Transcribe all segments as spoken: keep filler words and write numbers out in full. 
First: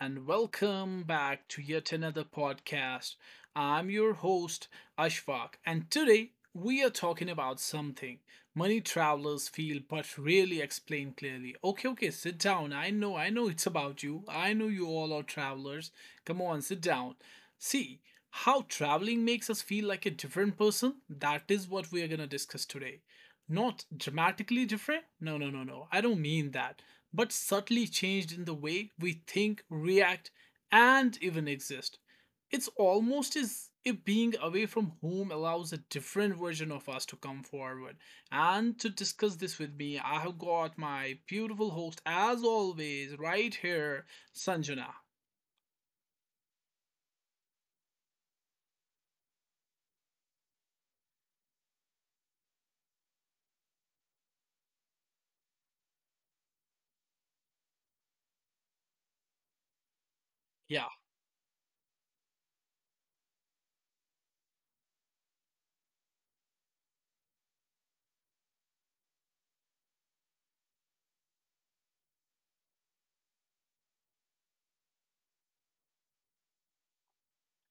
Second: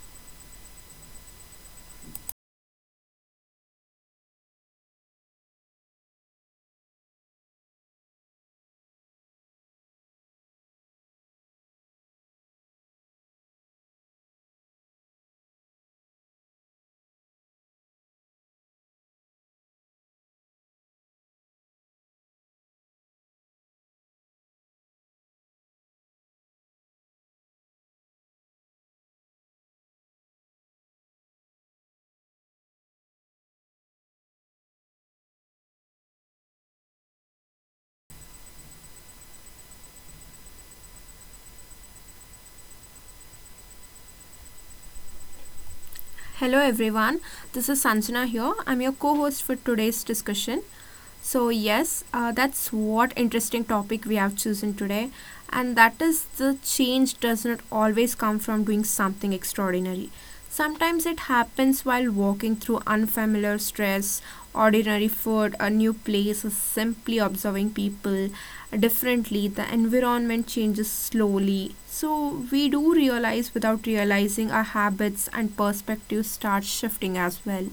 and welcome back to yet another podcast. I'm your host, Ashfaq, and today we are talking about something money travelers feel but rarely explain clearly. Okay, okay, sit down. I know, I know it's about you. I know you all are travelers. Come on, sit down. See, how traveling makes us feel like a different person? That is what we are going to discuss today. Not dramatically different? No, no, no, no. I don't mean that, but subtly changed in the way we think, react, and even exist. It's almost as if being away from home allows a different version of us to come forward. And to discuss this with me, I have got my beautiful host, as always, right here, Sanjana. Hello everyone, this is Sanjana here. I'm your co host for today's discussion. So yes, uh, that's what interesting topic we have chosen today, and that is the change does not always come from doing something extraordinary. Yeah. Sometimes it happens while walking through unfamiliar stress, ordinary food, a new place, or simply observing people differently. The environment changes slowly, so we do realize without realizing our habits and perspectives start shifting as well.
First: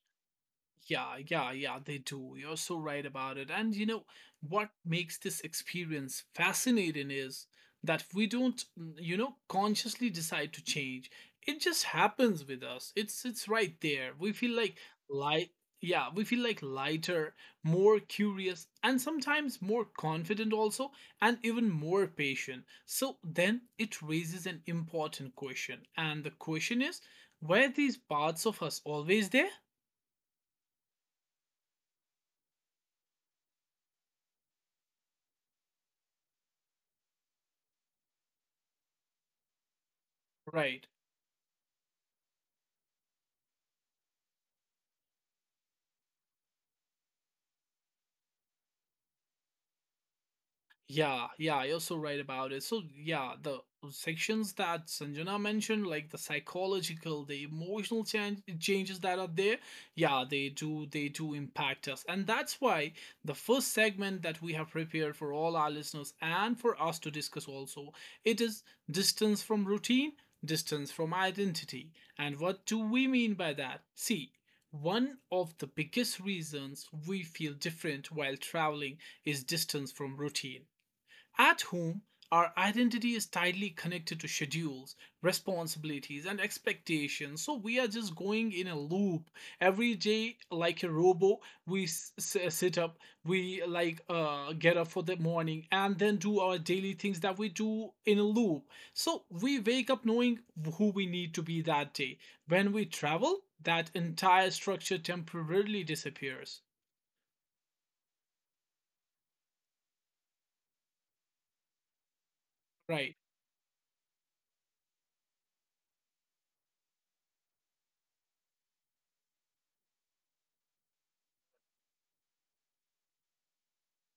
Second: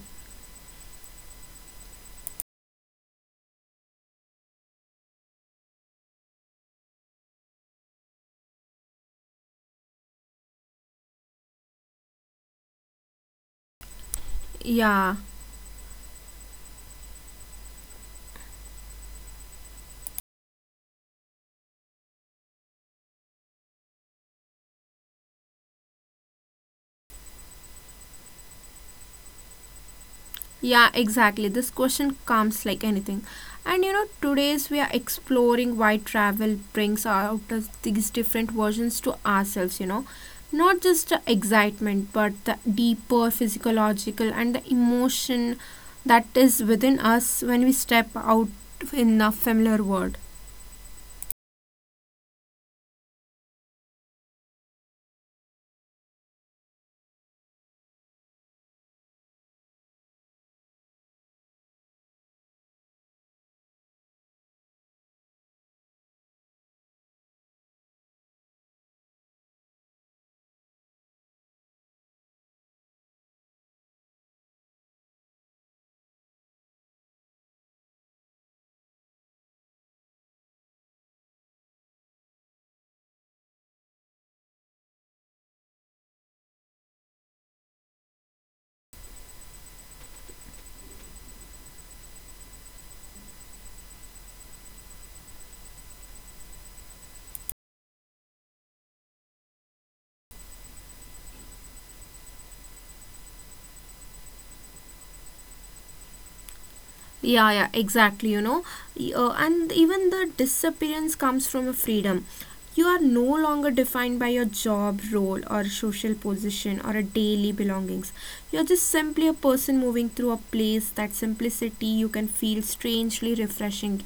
Yeah, yeah, yeah, they do. You're so right about it. And you know what makes this experience fascinating is that we don't, mm, you know, consciously decide to change. It just happens with us. It's it's right there. We feel like Yeah. light. Yeah, we feel like lighter, more curious, and sometimes more confident also, and even more patient. So then it raises an important question. And the question is, were these parts of us always there? Yeah, exactly. This question comes like anything. And you know, today's we are exploring why travel brings out us these different versions to ourselves, you know. Right. Not just the excitement, but the deeper physiological and the emotion that is within us when we step out in a familiar world. Yeah, yeah, you're so right about it. So, yeah, the sections that Sanjana mentioned, like the psychological, the emotional change, changes that are there, yeah, they do they do impact us. And that's why the first segment that we have prepared for all our listeners and for us to discuss also, it is distance from routine, distance from identity. And what do we mean by that? See, one of the biggest reasons we feel different while traveling is distance from routine. At home, our identity is tightly connected to schedules, responsibilities, and expectations. So we are just going in a loop every day, like a robo. We s- s- sit up, we like uh, get up for the morning, and then do our daily things that we do in a loop. So we wake up knowing who we need to be that day. When we travel, that entire structure temporarily disappears. Yeah, yeah, exactly. You know, Y- uh, and even the disappearance comes from a freedom. You are Right. no longer defined by your job role or social position or a daily belongings. You're just simply a person moving through a place. That simplicity you can feel strangely refreshing.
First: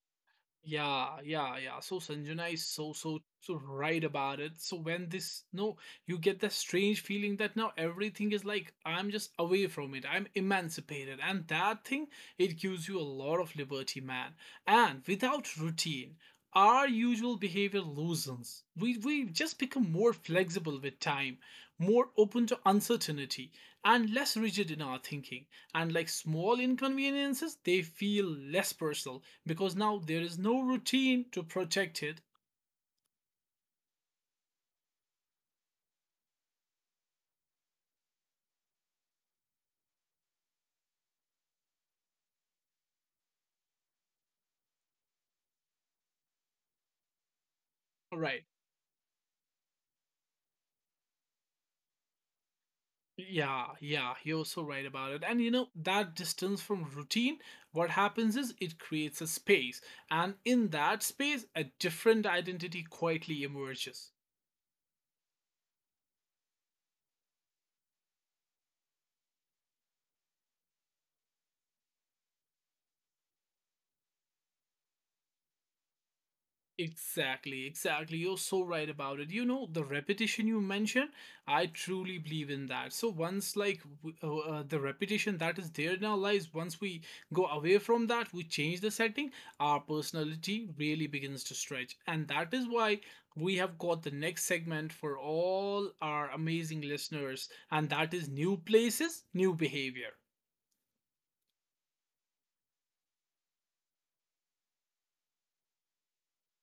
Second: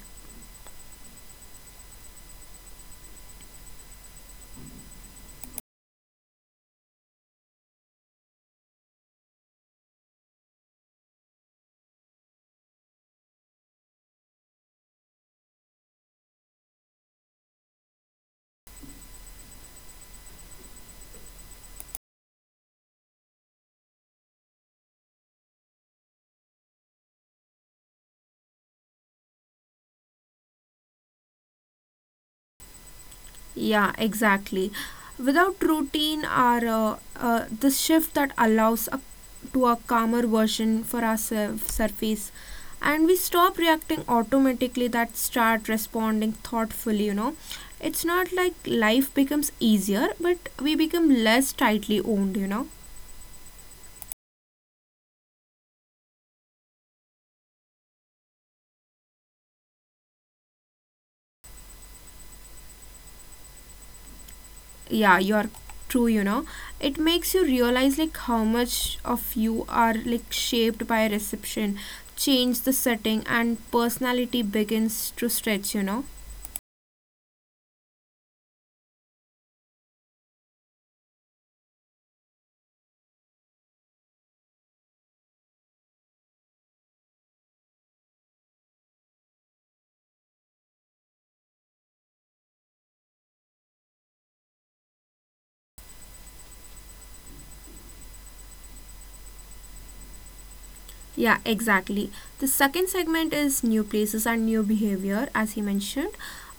Yeah, yeah, yeah. So Sanjana is so so so right about it. So, when this no, you get that strange feeling that now everything is like I'm just away from it. I'm emancipated, and that thing it gives you a lot of liberty, man. And without routine, our usual behavior loosens. We we just become more flexible with time, more open to uncertainty, and less rigid in our thinking. And like small inconveniences, they feel less personal because now there is no routine to protect it. Yeah, exactly. Without routine or uh, uh, this shift that allows a, to a calmer version for our surf- surface, and we stop reacting automatically, that start responding thoughtfully, you know. It's not Right. like life becomes easier, but we become less tightly owned, you know. Yeah, yeah, you're so right about it. And you know, that distance from routine, what happens is it creates a space. And in that space, a different identity quietly emerges. Yeah, you're true, you know, it makes you realize like how much of you are like shaped by reception, change the setting and personality begins to stretch, you know. Exactly, exactly. You're so right about it. You know, the repetition you mentioned, I truly believe in that. So once like w- uh, uh, the repetition that is there in our lives, once we go away from that, we change the setting, our personality really begins to stretch. And that is why we have got the next segment for all our amazing listeners, and that is new places, new behavior. Yeah, exactly. The second segment is new places and new behavior, as he mentioned.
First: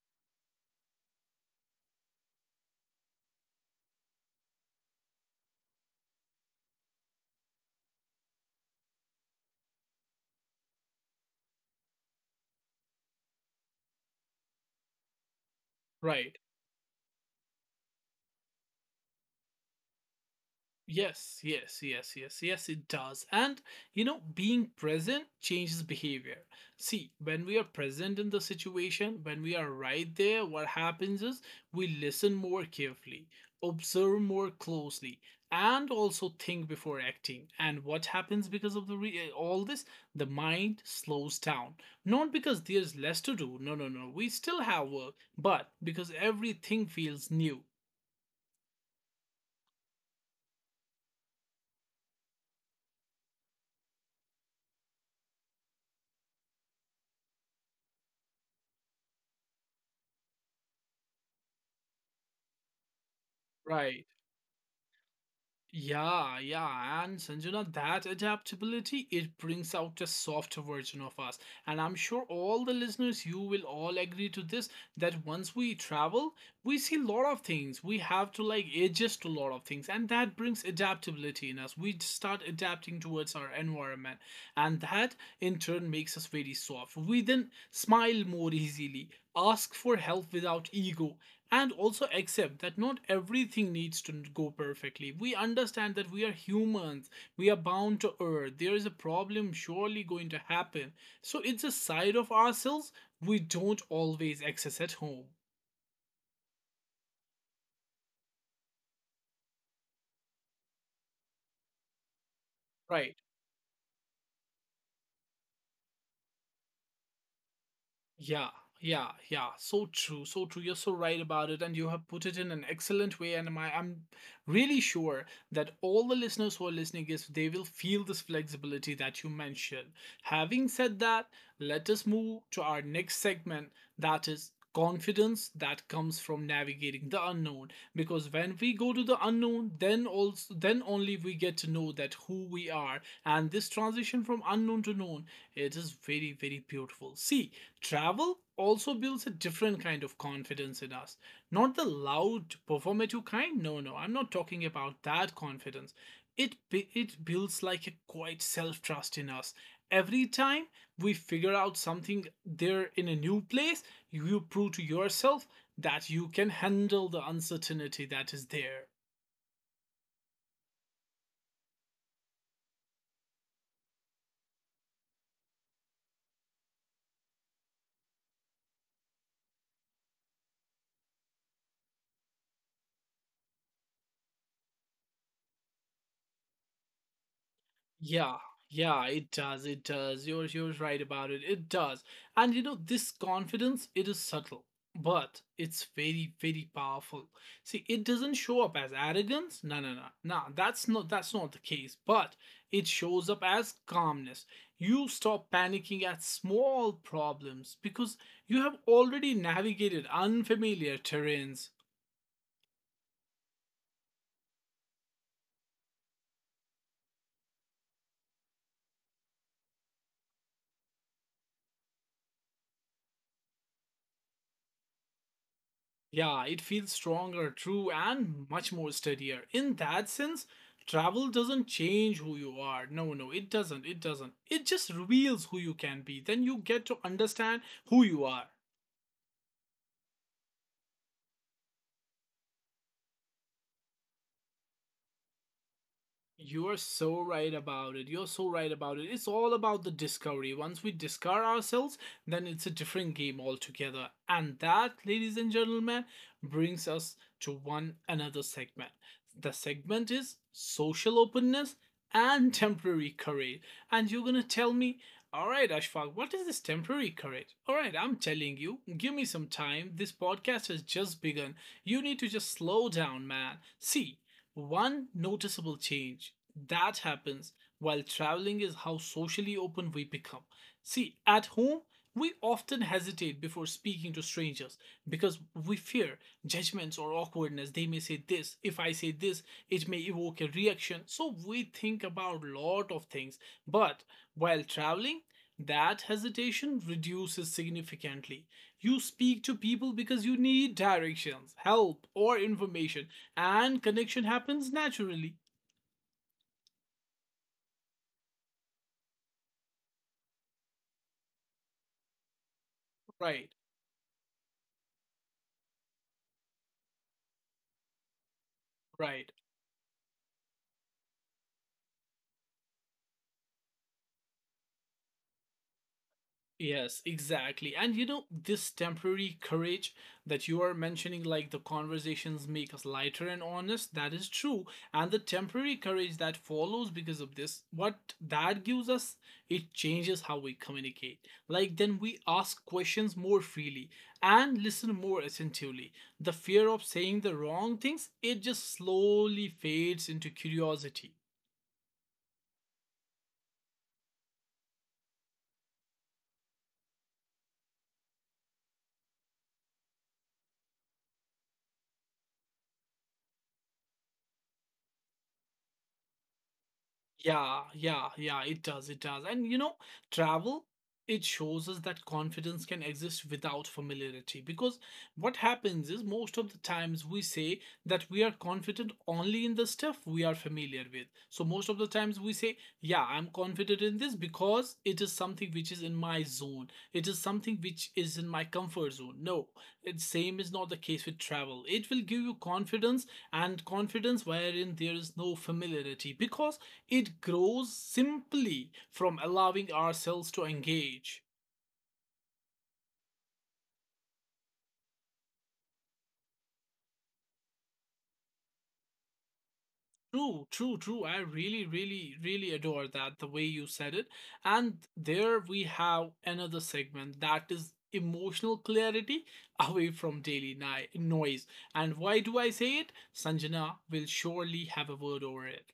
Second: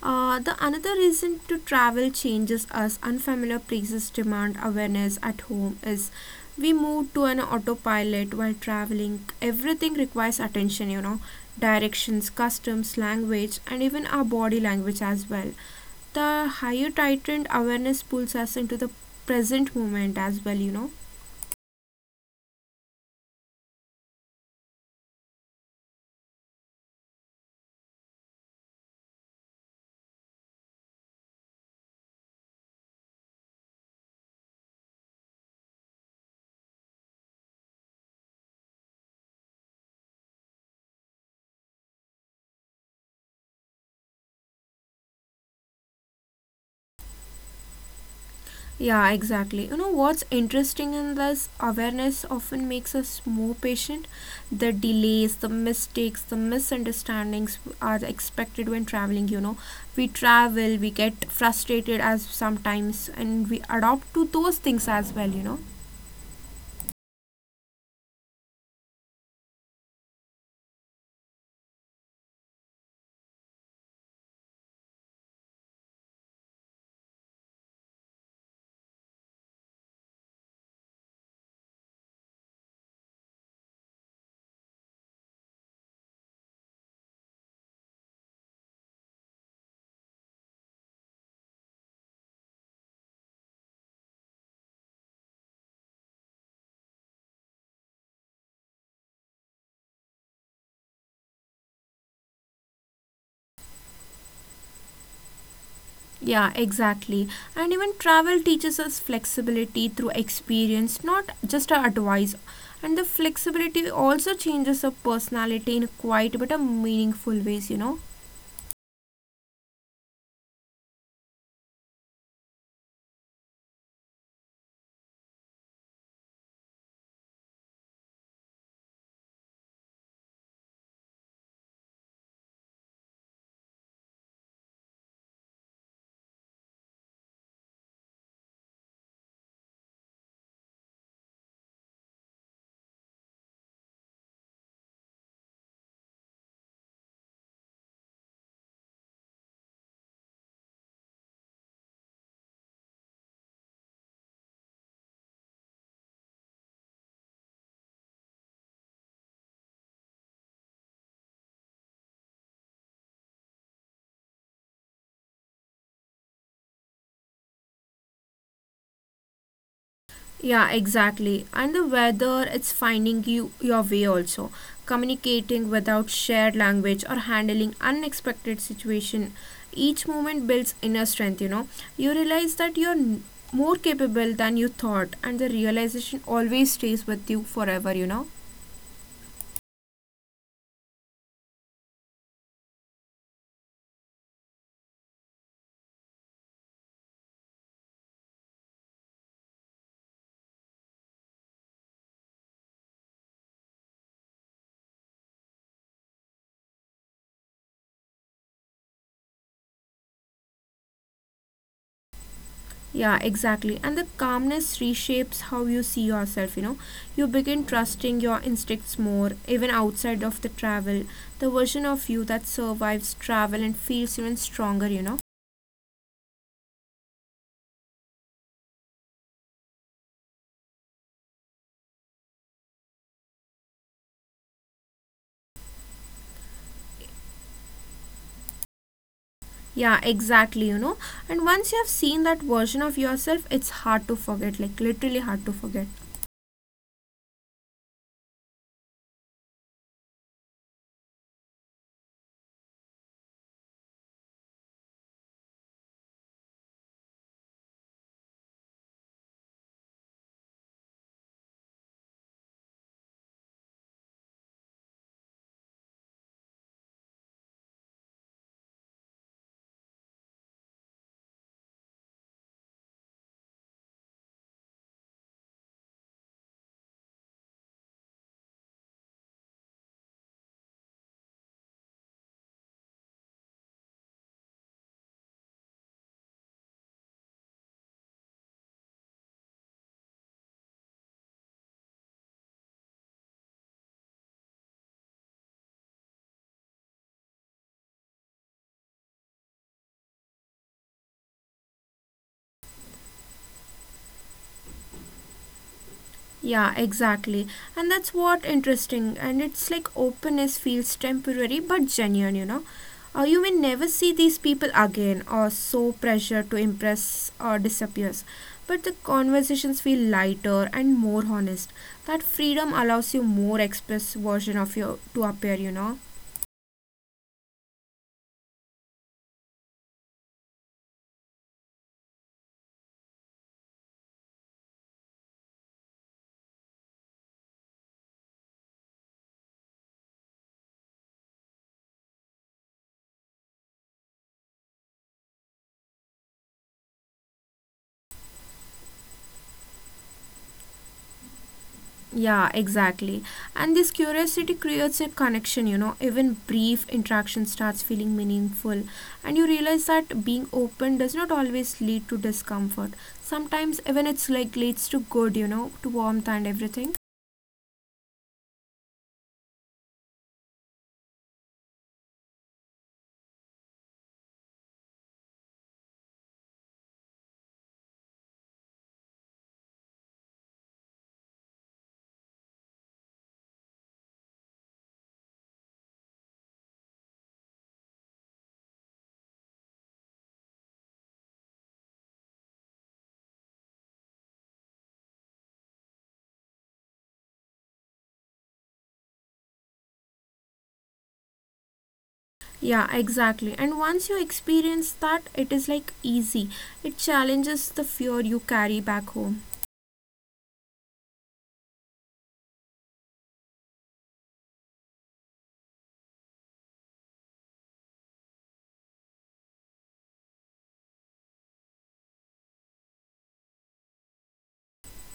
Uh, the another reason to travel changes us unfamiliar places demand awareness at home is we move to an autopilot while traveling. Everything requires attention, you know, directions, customs, language, and even our body language as well. Right. The higher tightened awareness pulls us into the present moment as well, you know. Yes, yes, yes, yes, yes, it does. And you know, being present changes behavior. See, when we are present in the situation, when we are right there, what happens is we listen more carefully, observe more closely, and also think before acting. And what happens because of the re- eh, all this? The mind slows down. Not because there's less to do. No, no, no. We still have work, but because everything feels new. Yeah, exactly. You know what's interesting in this awareness often makes us more patient. The delays, the mistakes, the misunderstandings are expected when traveling. You know, we travel, we get frustrated as sometimes, and we Right. adopt to those things as well. You know. Yeah, yeah, and Sanjana, that adaptability it brings out a softer version of us. And I'm sure all the listeners, you will all agree to this that once we travel, we see a lot of things. We have to like adjust to a lot of things, and that brings adaptability in us. We start adapting towards our environment, and that in turn makes us very soft. We then smile more easily, ask for help without ego, and also accept that not everything needs to go perfectly. We understand that we are humans. We are bound to err. There is a problem surely going to happen. So it's a side of ourselves we don't always access at home. Yeah, exactly. And even travel teaches us flexibility through experience, not just our advice. And the Right. flexibility also changes our personality in quite but a meaningful ways, you know. Yeah, yeah, yeah. So true, so true. You're so right about it, and you have put it in an excellent way. And my, I'm really sure that all the listeners who are listening is they will feel this flexibility that you mentioned. Having said that, let us move to our next segment, that is confidence that comes from navigating the unknown. Because when we go to the unknown, then also then only we get to know that who we are. And this transition from unknown to known, it is very very beautiful. See, travel also builds a different kind of confidence in us, not the loud performative kind. No, no, I'm not talking about that confidence. It it builds like a quiet self-trust in us. Every time we figure out something there in a new place, you prove to yourself that you can handle the uncertainty that is there. Yeah, exactly. And the weather, it's finding you your way also. Communicating without shared language or handling unexpected situation. Each moment builds inner strength, you know. You realize that you're n- more capable than you thought and the realization always stays with you forever, you know. Yeah, yeah, it does. It does. You're you're right about it. It does. And you know, this confidence, it is subtle, but it's very, very powerful. See, it doesn't show up as arrogance. No, no, no. No, that's not that's not the case. But it shows up as calmness. You stop panicking at small problems because you have already navigated unfamiliar terrains. Yeah, exactly. And the calmness reshapes how you see yourself, you know. You begin trusting your instincts more, even outside of the travel. The version of you that survives travel and feels even stronger, you know. Yeah, it feels stronger, true, and much more steadier. In that sense, travel doesn't change who you are. No, no, it doesn't. It doesn't. It just reveals who you can be. Then you get to understand who you are. Yeah, exactly, you know. And once you have seen that version of yourself, it's hard to forget, like literally hard to forget. You are so right about it. You're so right about it. It's all about the discovery. Once we discover ourselves, then it's a different game altogether. And that, ladies and gentlemen, brings us to one another segment. The segment is social openness and temporary courage. And you're gonna tell me, all right, Ashfaq, what is this temporary courage? All right, I'm telling you, give me some time. This podcast has just begun. You need to just slow down, man. See, one noticeable change that happens while traveling is how socially open we become. See, at home, we often hesitate before speaking to strangers because we fear judgments or awkwardness. They may say this. If I say this, it may evoke a reaction. So we think about a lot of things. But while traveling, that hesitation reduces significantly. You speak to people because you need directions, help, or information, and connection happens naturally. Yeah, exactly. And that's what interesting. And it's like openness feels temporary but genuine, you know. Uh, you Right. may never see these people again or so pressure to impress or disappears. But the Right. conversations feel lighter and more honest. That freedom allows you more express version of your to appear, you know. Yes, exactly. And you know, this temporary courage that you are mentioning, like the conversations make us lighter and honest, that is true. And the temporary courage that follows because of this, what that gives us, it changes how we communicate. Like then we ask questions more freely and listen more attentively. The fear of saying the wrong things, it just slowly fades into curiosity. Yeah, exactly. And this curiosity creates a connection, you know, even brief interaction starts feeling meaningful. And you realize that being open does not always lead to discomfort. Sometimes even it's like leads to good, you know, to warmth and everything. Yeah, yeah, yeah, it does, it does. And you know, travel, it shows us that confidence can exist without familiarity. Because what happens is most of the times we say that we are confident only in the stuff we are familiar with. So most of the times we say, yeah, I'm confident in this because it is something which is in my zone. It is something which is in my comfort zone. No, it same is not the case with travel. It will give you confidence and confidence wherein there is no familiarity because it grows simply from allowing ourselves to engage. Yeah, exactly. And once you experience that, it is like easy. It challenges the fear you carry back home. True, true, true. I really, really, really adore that, the way you said it. And there we have another segment, that is emotional clarity away from daily ni- noise. And why do I say it? Sanjana will surely have a word over it.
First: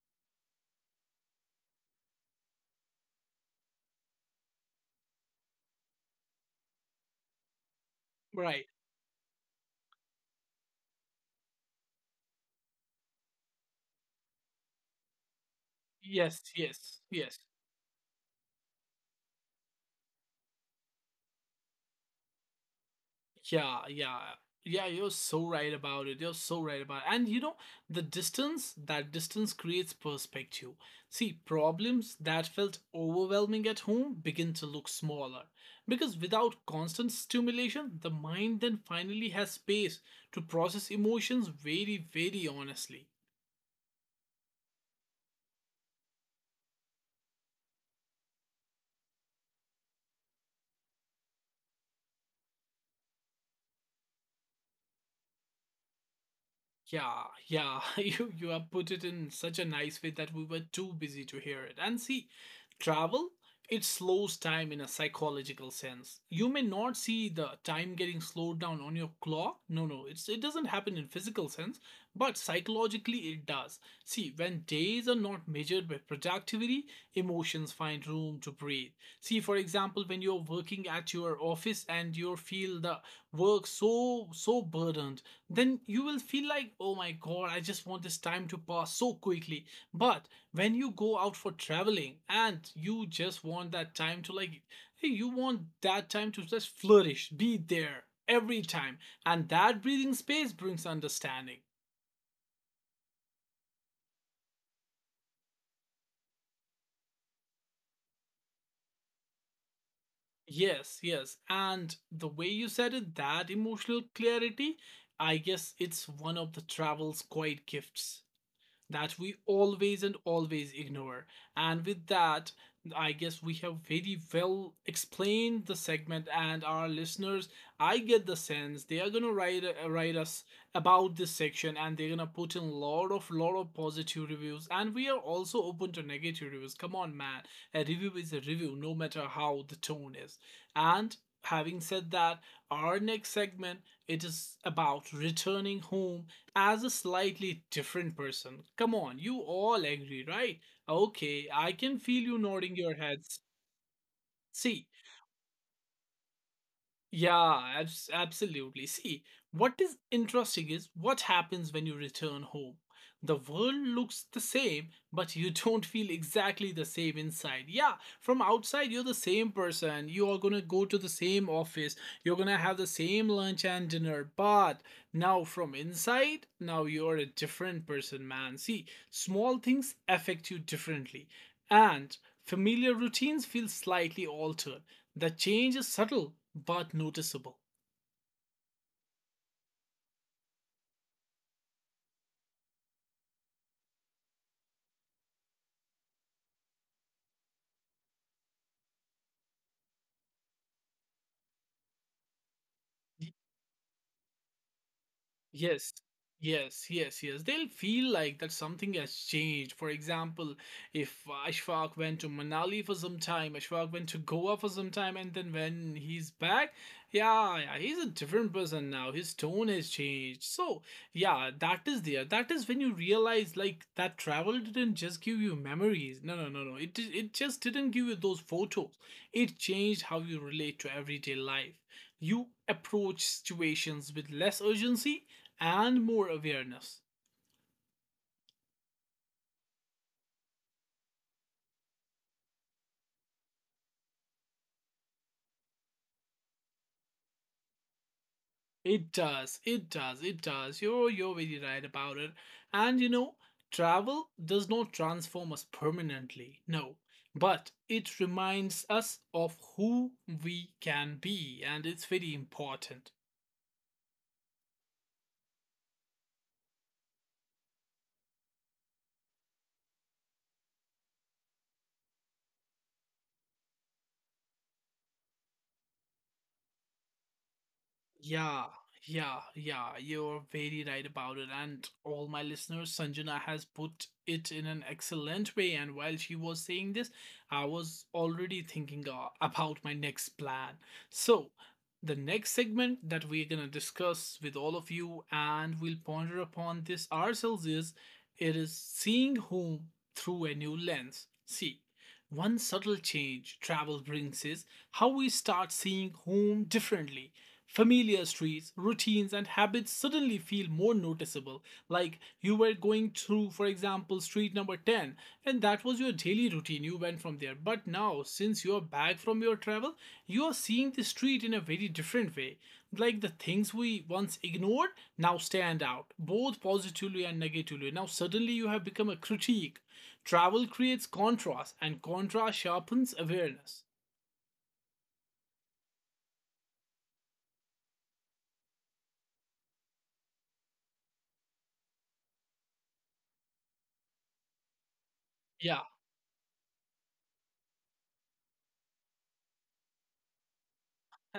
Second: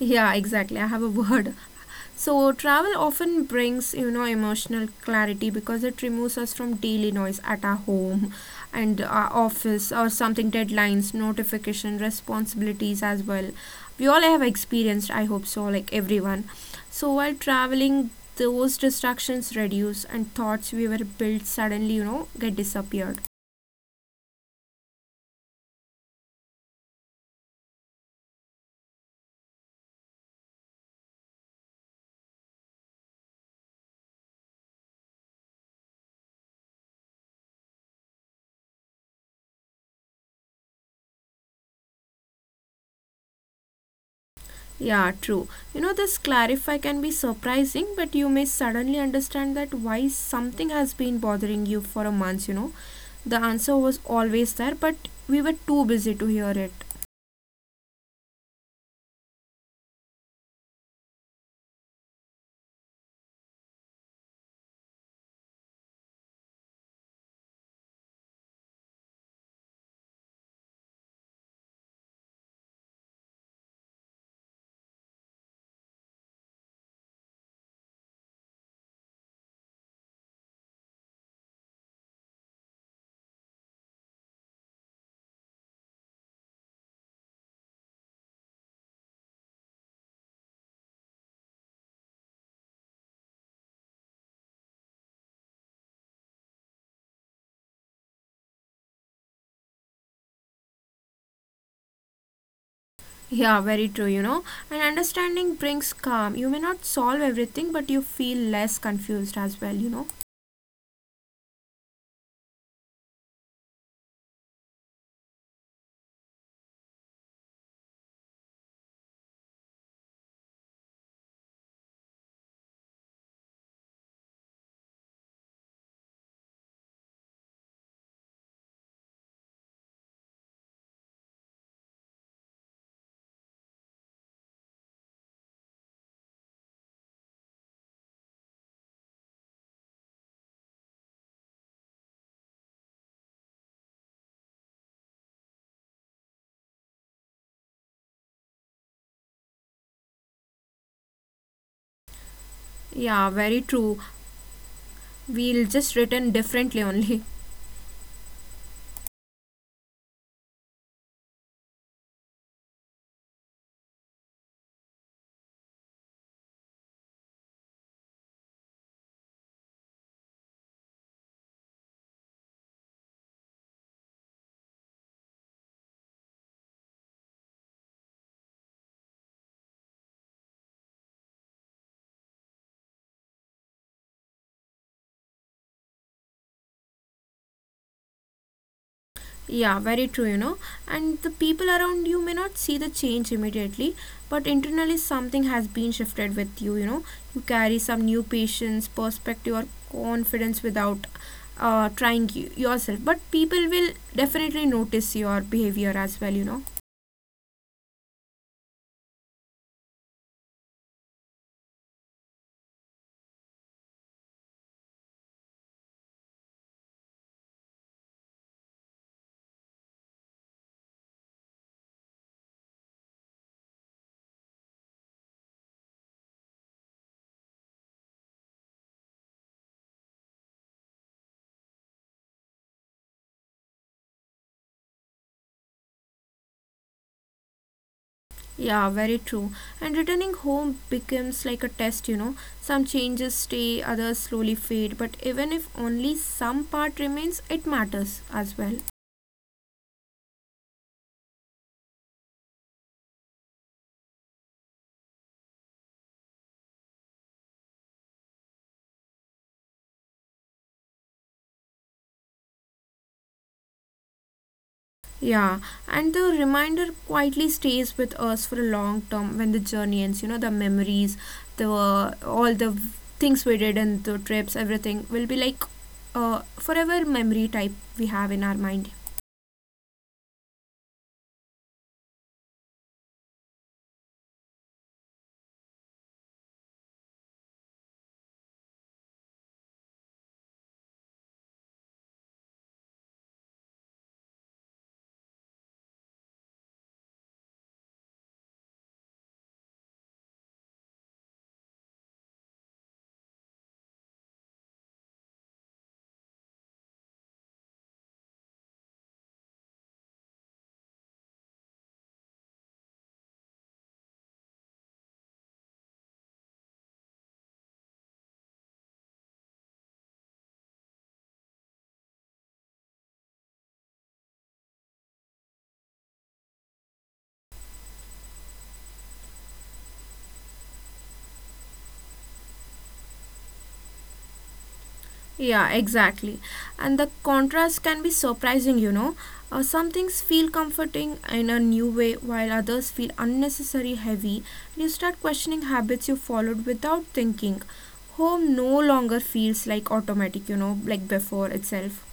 Yeah, exactly. I have a word. So, travel often brings, you know, emotional clarity because it removes us from daily noise at our home and Right. our office or something, deadlines, notification, responsibilities as well. We all have experienced, I hope so, like Yes, everyone. yes, So, yes. while traveling, those distractions reduce and thoughts we were built suddenly, you know, get disappeared. Yeah, yeah. Yeah, you're so right about it. You're so right about it. And you know, the distance, that distance creates perspective. See, problems that felt overwhelming at home begin to look smaller. Because without constant stimulation, the mind then finally has space to process emotions very, very honestly. Yeah, true. You know, this clarify can be surprising, but you may suddenly understand that why something has been bothering you for a month, you know. The answer was always there, but we were too busy to hear it. Yeah, yeah, you you have put it in such a nice way that we were too busy to hear it. And see, travel, it slows time in a psychological sense. You may not see the time getting slowed down on your clock. No, no, it's it doesn't happen in physical sense, but psychologically it does. See, when days are not measured by productivity, emotions find room to breathe. See, for example, when you're working at your office and you feel the work so so burdened then you will feel like, oh my god, I just want this time to pass so quickly. But when you go out for traveling and you just want that time to like, hey, you want that time to just flourish, be there every time. And that breathing space brings understanding. Yeah, very true, you know. And understanding brings calm. You may not solve everything, but you feel less confused as well, you know. Yes, yes. And the way you said it, that emotional clarity, I guess it's one of the travel's quiet gifts that we always and always ignore. And with that, I guess we have very well explained the segment and our listeners. I get the sense they are gonna write uh, write us about this section and they're gonna put in a lot of lot of positive reviews. And we are also open to negative reviews. Come on, man, a review is a review, no matter how the tone is. And having said that, our next segment it is about returning home as a slightly different person. Come on, you all agree, right? Okay, I can feel you Yeah, nodding your very true. heads. See, We'll just written differently only. yeah, abs- absolutely. See, what is interesting is what happens when you return home. The world looks the same, but you don't feel exactly the same inside. Yeah, from outside, you're the same person. You are gonna go to the same office. You're gonna have the same lunch and dinner. But now, from inside, now you're a different person, man. See, small things affect you differently, and familiar routines feel slightly altered. The change is subtle but noticeable. Yeah, very true, you know. And the people around you may not see the change immediately, but internally something has been shifted with you, you know. You carry some new patience, perspective, or confidence without uh, trying y- yourself. But people will definitely notice Yes, your behavior yes, as well, you yes, know. yes. They'll feel like that something has changed. For example, if Ashfaq went to Manali for some time, Ashfaq went to Goa for some time, and then when he's back, yeah, yeah, he's a different person now. His tone has changed. So, yeah, that is there. That is when you realize like that travel didn't just give you memories. No, no, no, no. It di- it just didn't give you those photos. It changed how you relate to everyday life. You approach situations with less urgency and more awareness. Yeah, very true. And returning home becomes like a test, you know. Some changes stay, others slowly fade, but even if only some part remains, it matters as well. It does, it does, it does. You're you're very right about it. And you know, travel does not transform us permanently, no. But it reminds us of who we can be, and it's very important. Yeah, and the reminder quietly stays with us for a long term when the journey ends. You know, the memories, the all the things we did and the trips, everything will be like uh, forever memory type we have in our mind. Yeah, yeah, yeah. You're very right about it. And all my listeners, Sanjana has put it in an excellent way. And while she was saying this, I was already thinking uh, about my next plan. So, the next segment that we're going to discuss with all of you and we'll ponder upon this ourselves is it is seeing home through a new lens. See, one subtle change travel brings is how we start seeing home differently. Familiar streets, routines, and habits suddenly feel more noticeable. Like you were going through, for example, street number ten, and that was your daily routine. You went from there. But now, since you are back from your travel, you are seeing the street in a very different way. Like the things we once ignored now stand out, both positively and negatively. Now, suddenly, you have become a critique. Travel creates contrast, and contrast sharpens awareness. Yeah, exactly. And the contrast can be surprising, you know. Uh, some things feel comforting in a new way, while others feel unnecessary heavy. You start questioning habits you Yeah. followed without thinking. Home no longer feels like automatic, you know, like before itself.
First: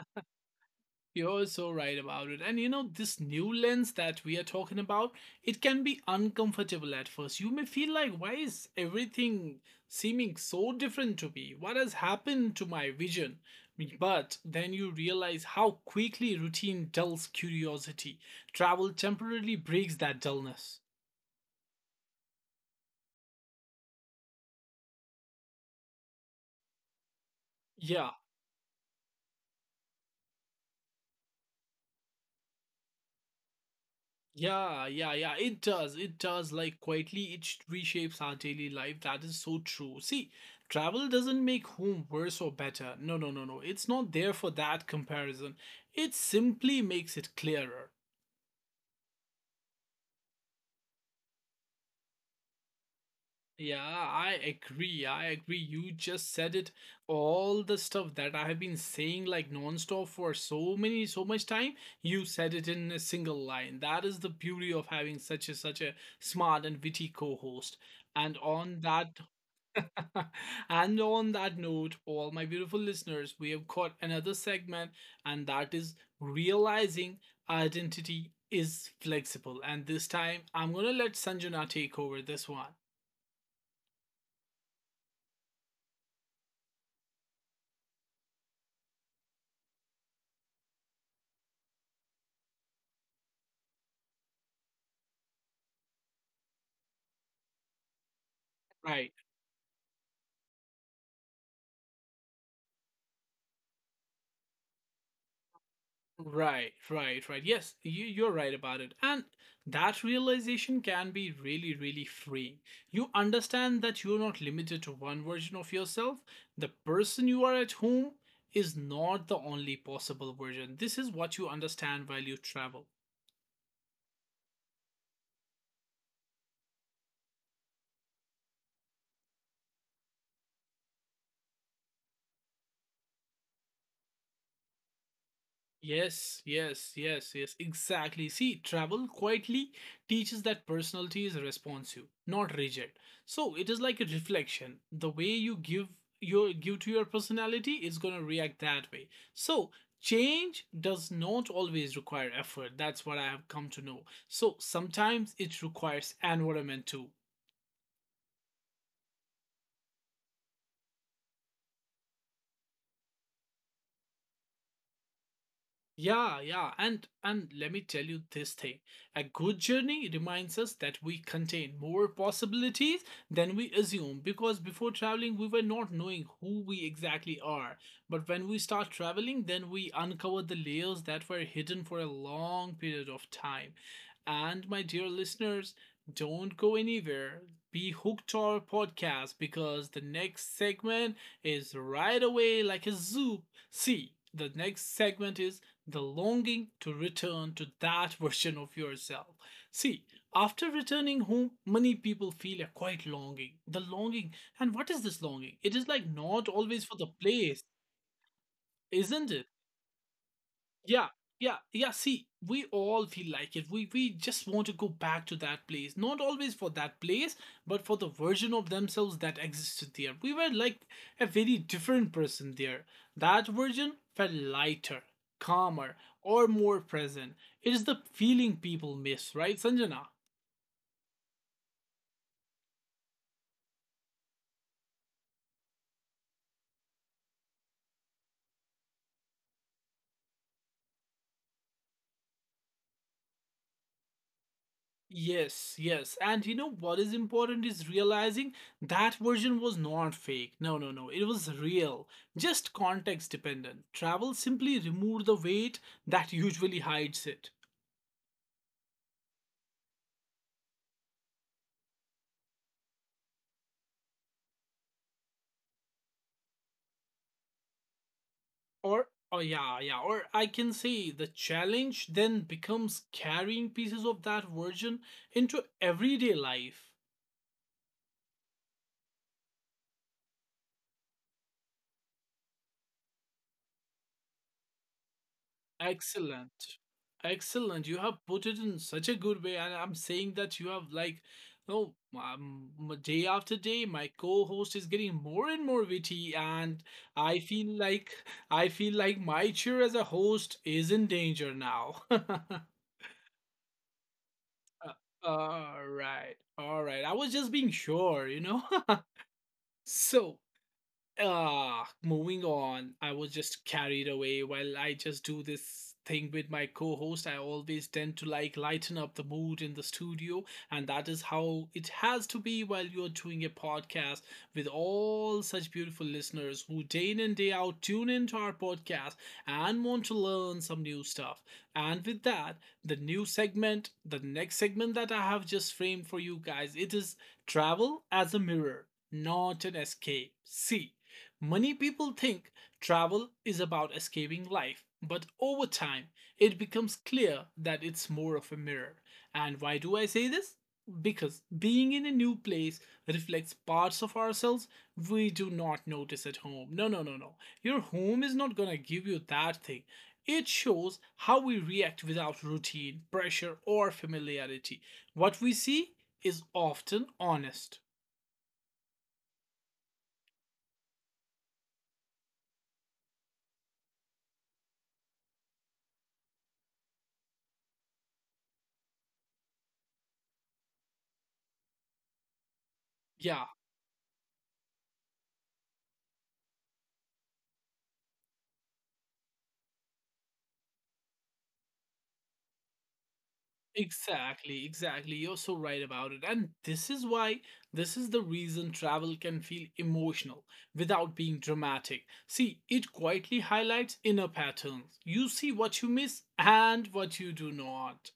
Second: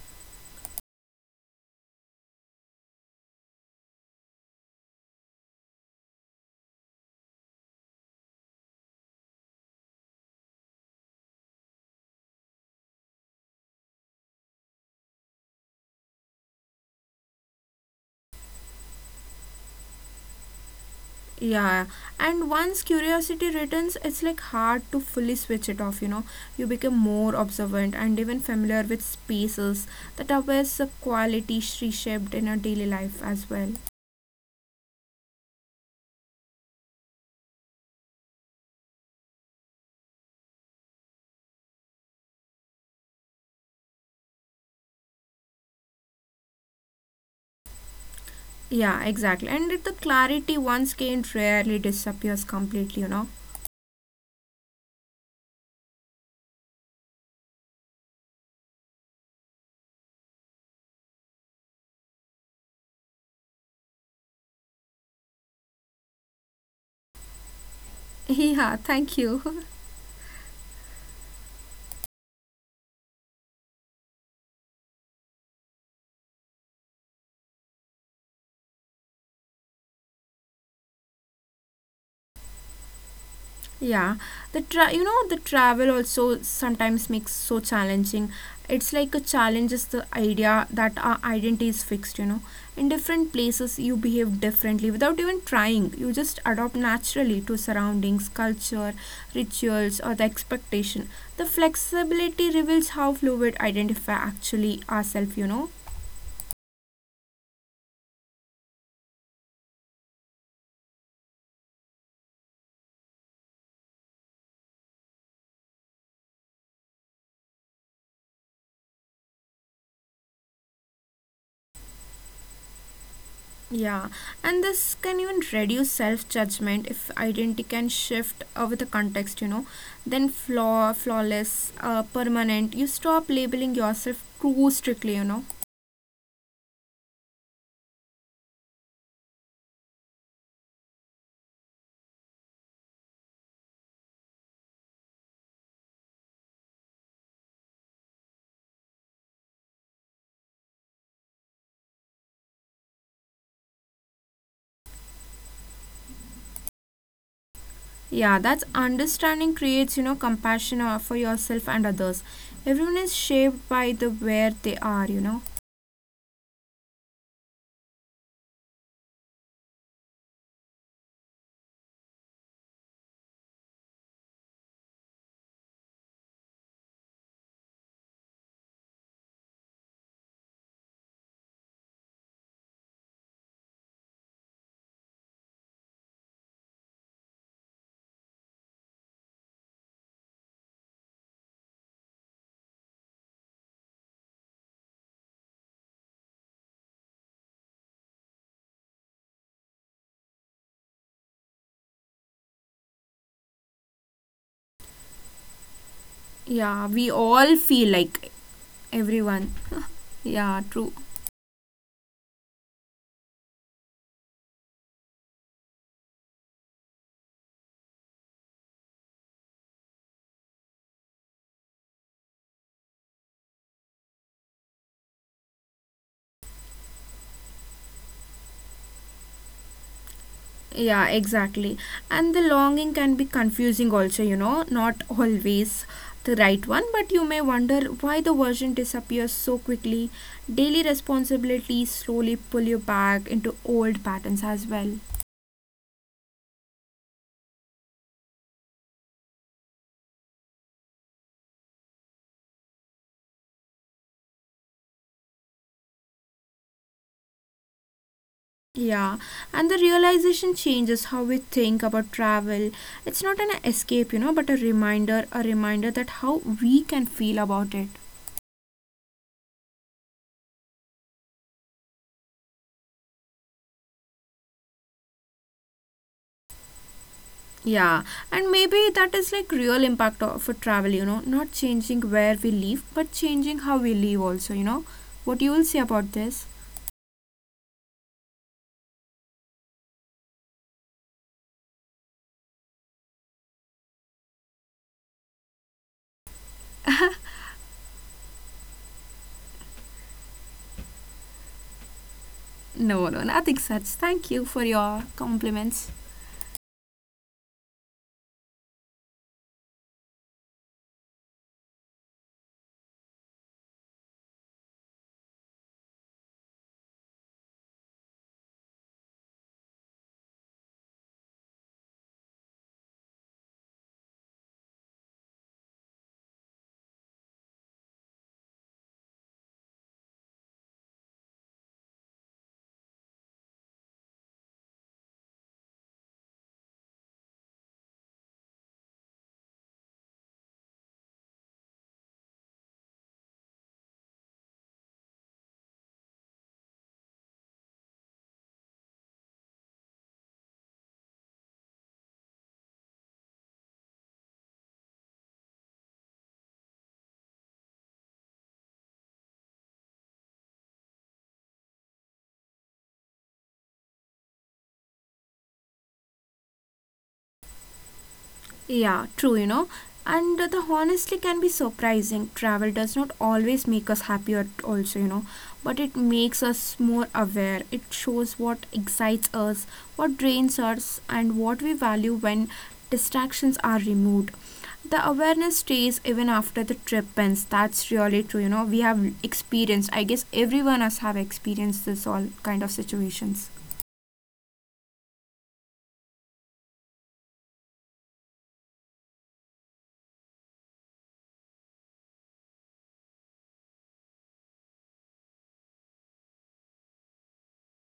You're so right about it. And you know, this new lens that we are talking about, it can be uncomfortable at first. You may feel like, why is everything seeming so different to me? What has happened to my vision? But then you realize how quickly routine dulls curiosity. Travel temporarily breaks that dullness. Yeah, and once curiosity returns, it's like hard to fully switch it off, you know. You become more observant Yeah, and even familiar with spaces that are where the quality reshaped in our daily life as well. yeah, yeah, yeah. It does. It does. Like, quietly, it sh- reshapes our daily life. That is so true. See, travel doesn't make home worse or better. No, no, no, no. It's not there for that comparison. It simply makes it clearer. Yeah, exactly. And the clarity once gained rarely disappears completely, you know. Yeah, I agree. I agree. You just said it. All the stuff that I have been saying, like, nonstop for so many, so much time, you said it in a single line. That is the beauty of having such a, such a smart and witty co-host. And on Yeah, that thank you. and on that note, all my beautiful listeners, we have caught another segment, and that is realizing identity is flexible. And this time, I'm going to let Sanjana take over this one. Yeah, the tra- you know the travel also sometimes makes so challenging. It's like a challenge is the idea that our identity is fixed, you know. In different places, you behave differently without even trying. You just adopt naturally to surroundings, culture, Right. rituals, or the expectation. The flexibility reveals how fluid identify actually ourselves, you know. Right, right, right. Yes, you, you're right about it. And that realization can be really, really freeing. You understand that you're not limited to one version of yourself. The person you are at home is not the only possible version. This is what you understand while you travel. Yeah, and this can even reduce self judgment if identity can shift uh, with the context, you know. Then flaw, flawless, uh, permanent. You stop labeling yourself too strictly, you know. Yes, yes, yes, yes, exactly. See, travel quietly teaches that personality is responsive, not rigid. So it is like a reflection. The way you give your give to your personality is gonna react that way. So change does not always require effort. That's what I have come to know. So sometimes it requires environment too. Yeah, that's understanding creates, you know, compassion uh, for yourself and others. Everyone is shaped by the where they are, you know. Yeah, yeah, and and let me tell you this thing. A good journey reminds us that we contain more possibilities than we assume because before traveling we were not knowing who we exactly are. But when we start traveling, then we uncover the layers that were hidden for a long period of time. And my dear listeners, don't go anywhere, be hooked to our podcast because the next segment is right away like a zoo. See, the next segment is the longing to return to that version of yourself. See, after returning home, many people feel a quite longing. The longing, and what is this longing? It is like not always Yeah, for the we all place, feel like isn't it? everyone. Yeah, true. Yeah, yeah, yeah. See, we all feel like it. We we just want to go back to that place. Not always for that place, but for the version of themselves that existed there. We were like a very different person there. That version felt lighter, calmer, or more present. It is the feeling people miss, right, Sanjana? Yeah, exactly. And the longing can be confusing also, you know, not always the right one, but you may wonder why the version disappears so quickly. Daily responsibilities slowly pull you back into old patterns as well. Yes, yes. And you know what is important is realizing that version was not fake. No, no, no. It was real, just context dependent. Travel simply removed the weight that usually hides it. Yeah, and the realization changes how we think about travel. It's not an escape, you know, but a reminder, a reminder that how we can feel about it. Or, oh, yeah, yeah. Or I can say the challenge then becomes carrying pieces of that version into everyday life. Yeah, and maybe that is like real impact of a travel, you know, not changing where we live, but changing how we live also, you know. What you will say about Excellent. this? Excellent. You have put it in such a good way. And I'm saying that you have, like, no, um, m- day after day, my co-host is getting more and more witty. And I feel like, I feel like my chair as a host is in danger now. No, no, nothing such. Thank you for your All compliments. right. All right. I was just being sure, you know? So, Ah, moving on. I was just carried away while I just do this thing with my co-host. I always tend to like lighten up the mood in the studio, and that is how it has to be while you're doing a podcast with all such beautiful listeners who day in and day out tune into our podcast and want to learn some new stuff. And with that, the new segment, the next segment that I have just framed for you guys, it is travel as a mirror, not an escape. See. Many people think travel is about escaping life, but over time, it becomes clear that it's more of a mirror. And why do I say this? Because being in a new place reflects parts of ourselves we do not notice at home. No, no, no, no. Your home is not gonna give you that thing. It shows how we react without routine, pressure, or familiarity. What we see is often honest. Yeah, true, you know. And the honestly can be surprising. Travel does not always make us happier, also, you know, but it makes us more aware. It shows what excites us, what drains us, and what we value when Yeah. distractions are removed. The awareness stays even after the trip ends. That's really true, you know. We have experienced, I guess everyone us have experienced this all kind of situations. Exactly, exactly. You're so right about it. And this is why, this is the reason travel can feel emotional without being dramatic. See, it quietly highlights inner patterns. You see what you miss and what you do not.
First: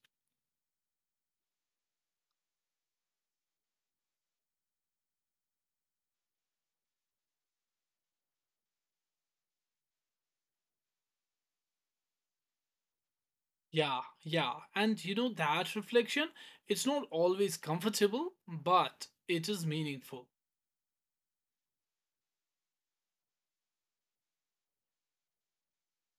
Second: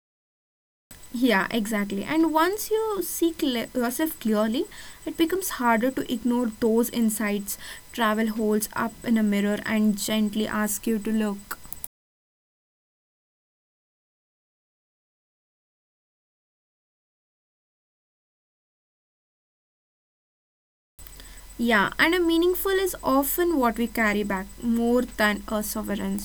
Yeah, exactly. And once you see cle- yourself clearly, it becomes harder to ignore those insights. Travel holds up in a mirror and gently asks you to look. Yeah, yeah. And you know, that reflection, it's not always comfortable, but it is meaningful. Yeah, and a meaningful is often what we carry back more than a sovereign.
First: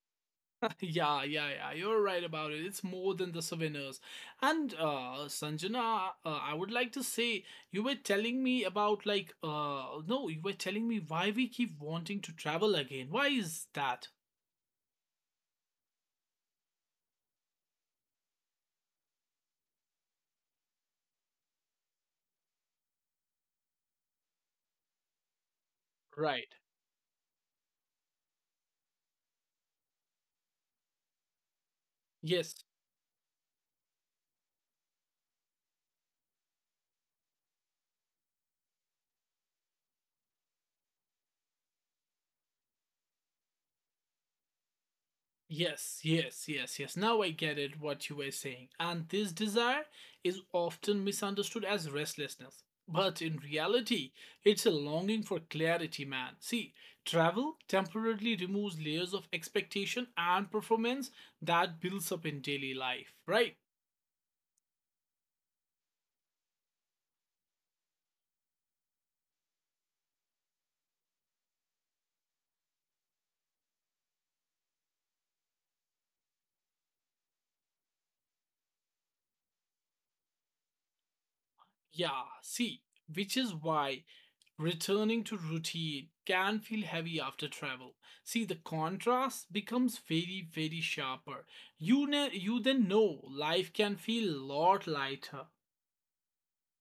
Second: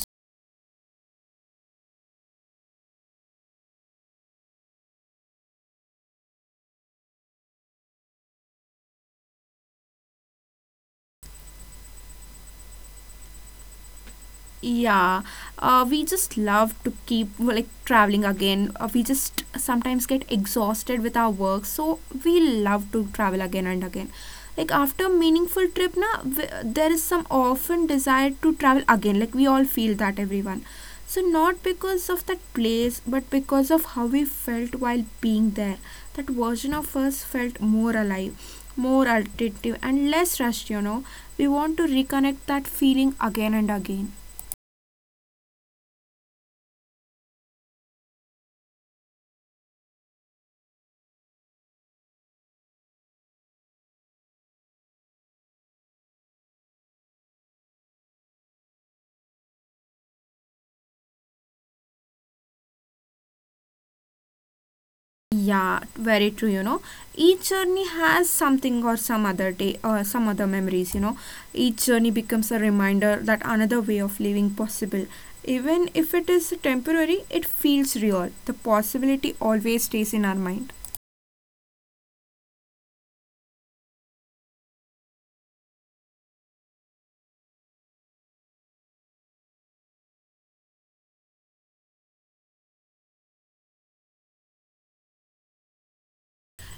Yeah, yeah, yeah. You're right about it. It's more than the souvenirs. And uh Sanjana, uh, I would like to say you were telling me about like uh no, you were telling me why we keep wanting to travel again. Why is that? Yeah, uh, we just love to keep like traveling again, uh, we just sometimes get exhausted with our work, so we love to travel again and again, like after meaningful trip na w- Right. there is some often desire to travel again, like we all feel that everyone, so not because of that Yes. place but because of how we felt while being there. That version of us felt more alive, more alternative and less rushed, you know. We want to reconnect that feeling again and again. Yes, yes, yes, yes. Now I get it what you were saying. And this desire is often misunderstood as restlessness. But in reality, it's a longing for clarity, man. See, travel temporarily removes layers of expectation and performance that builds up in daily life, right? Yeah, very true, you know. Each journey has something or some other day or some other memories, you know. Each journey becomes a reminder that another way of living possible. Even if it is temporary, it feels real. The possibility always stays in our mind. Yeah, see, which is why returning to routine can feel heavy after travel. See, the contrast becomes very, very sharper. You, ne- you then know life can feel a lot lighter.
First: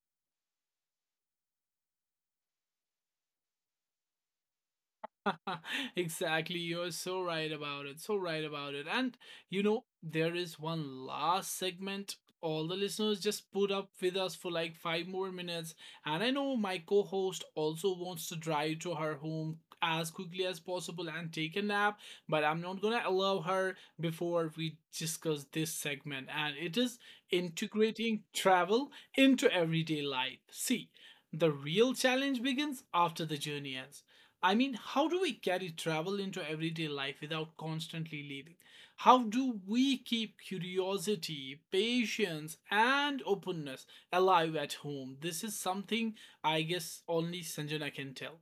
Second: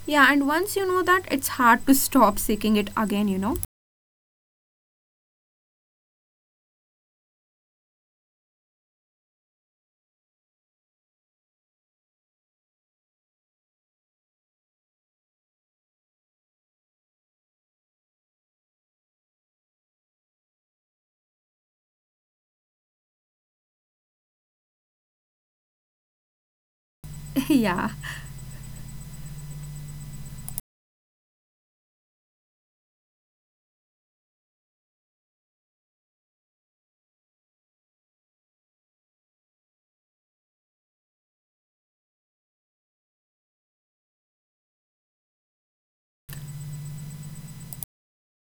Yeah, and once you know that, it's hard to stop seeking it again, you know. exactly. You're so right about it. So right about it. And you know, there is one last segment. All the listeners just put up with us for like five more minutes. And I know my co host also wants to drive to her home as quickly as possible and take a nap, but I'm not gonna allow her before we discuss this segment. And it is Yeah. integrating travel into everyday life. See, the real challenge begins after the journey ends. I mean, how do we carry travel into everyday life without constantly leaving? How do we keep curiosity, patience, and openness alive at home? This is something I guess only Sanjana can tell.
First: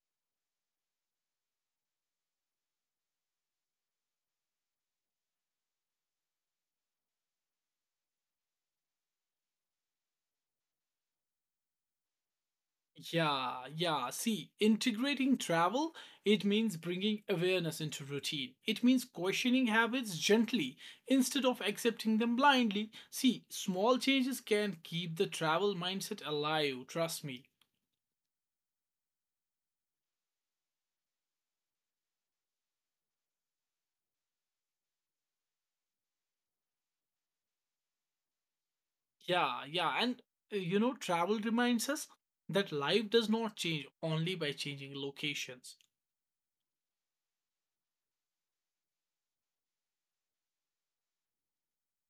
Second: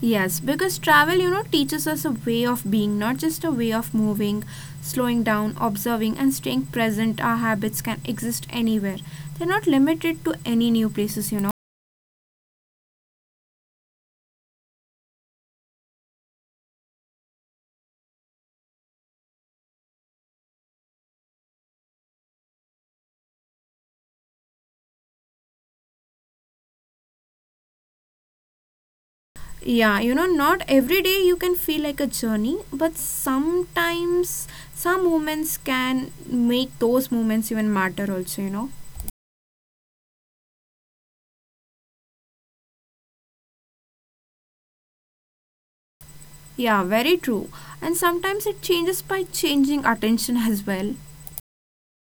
Yes, because travel, you know, teaches us a way of being, not just a way of moving, slowing down, observing, and staying present. Our habits can exist anywhere, they're not limited to any new places, you know. Yeah, yeah. See, integrating travel, it means bringing awareness into routine. It means questioning habits gently instead of accepting them blindly. See, small changes can keep the travel mindset alive, trust me. Yeah, you know, not every day you can feel like a journey, but sometimes some moments can make those moments even matter, also, you know. Yeah, yeah. And uh, you know, travel reminds us that life does not change only by changing locations. Yeah, very true. And sometimes it changes by changing attention as well.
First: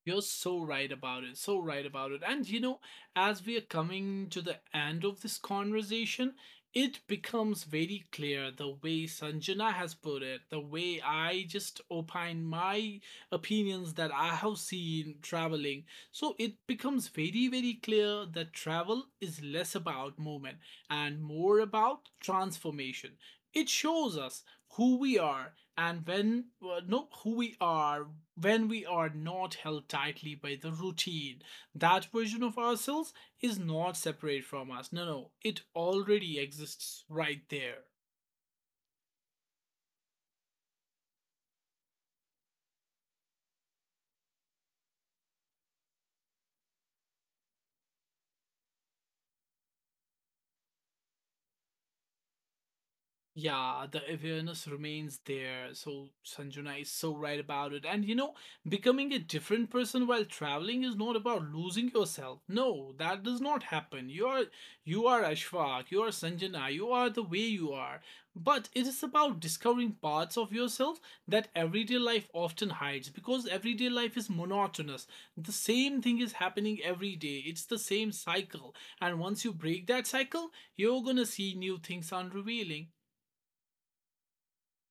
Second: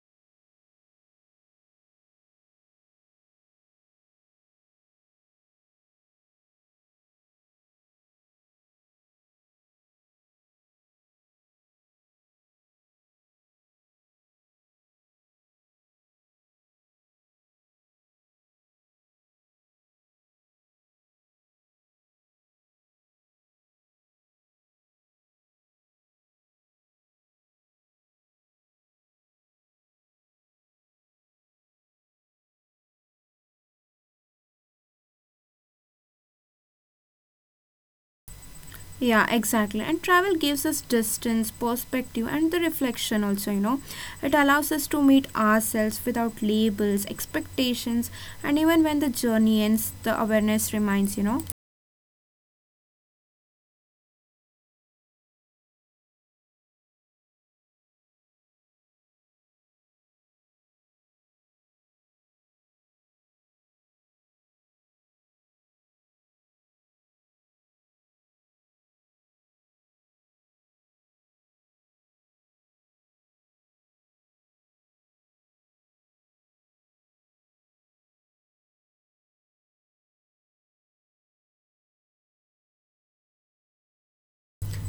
You're so right about it. So right about it. And you know, as we are coming to the end of this conversation, it becomes very clear the way Sanjana has put it, the way I just opine my opinions that I have seen traveling. So it becomes very, very clear that travel is less about movement and more about transformation. It shows us who we are and when uh, no who we are when we are not held tightly by the routine. That version of ourselves is not separate from us. No, no, it already exists right there. Yeah, exactly. And travel gives us distance, perspective, and the reflection also, you know. It allows us to meet ourselves without labels, expectations, and even when the journey ends, the awareness remains, you know. Yeah, the awareness remains there. So Sanjana is so right about it. And you know, becoming a different person while traveling is not about losing yourself. No, that does not happen. You are you are Ashfaq, you are Sanjana, you are the way you are. But it is about discovering parts of yourself that everyday life often hides because everyday life is monotonous. The same thing is happening every day. It's the same cycle. And once you break that cycle, you're gonna see new things unrevealing.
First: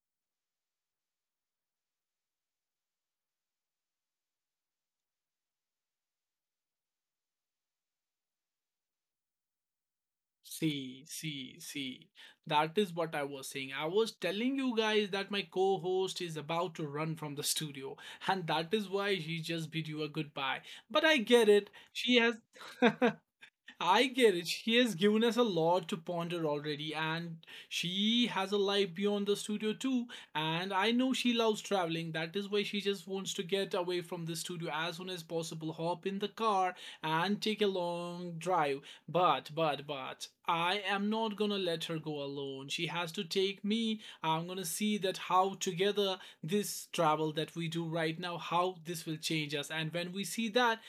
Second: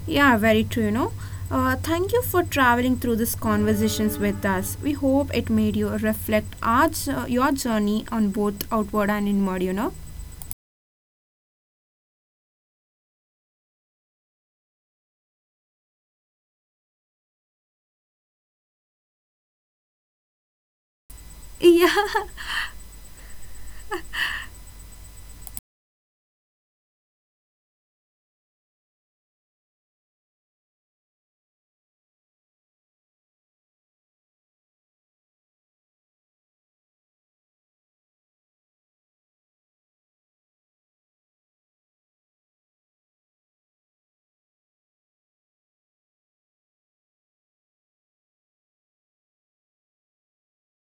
Yeah, very true, you know. Uh, thank you for traveling through these conversations with us. We hope it made you reflect our, jo- your journey on both outward and inward, you know. See, see, see. That is what I was saying. I was telling you guys that my co host is about to run from the studio, and that is why she just bid you a goodbye. But I get it. She Yeah, has. I get it. She has given us a lot to ponder already, and she has a life beyond the studio too. And I know she loves traveling. That is why she just wants to get away from the studio as soon as possible, hop in the car, and take a long drive. But, but, but, I am not gonna let her go alone. She has to take me. I'm gonna see that how together this travel that we do right now, how this will change us. And when we see that,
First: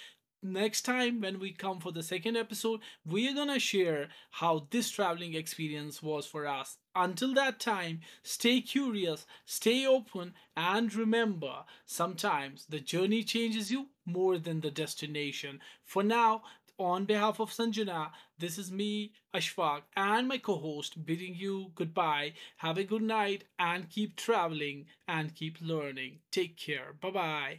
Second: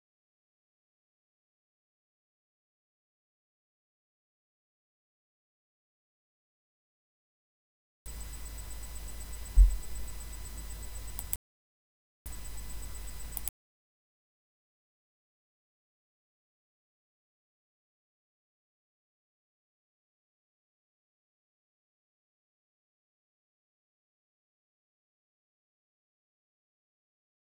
next time when we come for the second episode, we're gonna share how this traveling experience was for us. Until that time, stay curious, stay open, and remember sometimes the journey changes you more than the destination. For now, on behalf of Sanjana, this is me, Ashfaq, and my co host bidding you goodbye. Have a good night and keep traveling and keep learning. Take care. Bye bye.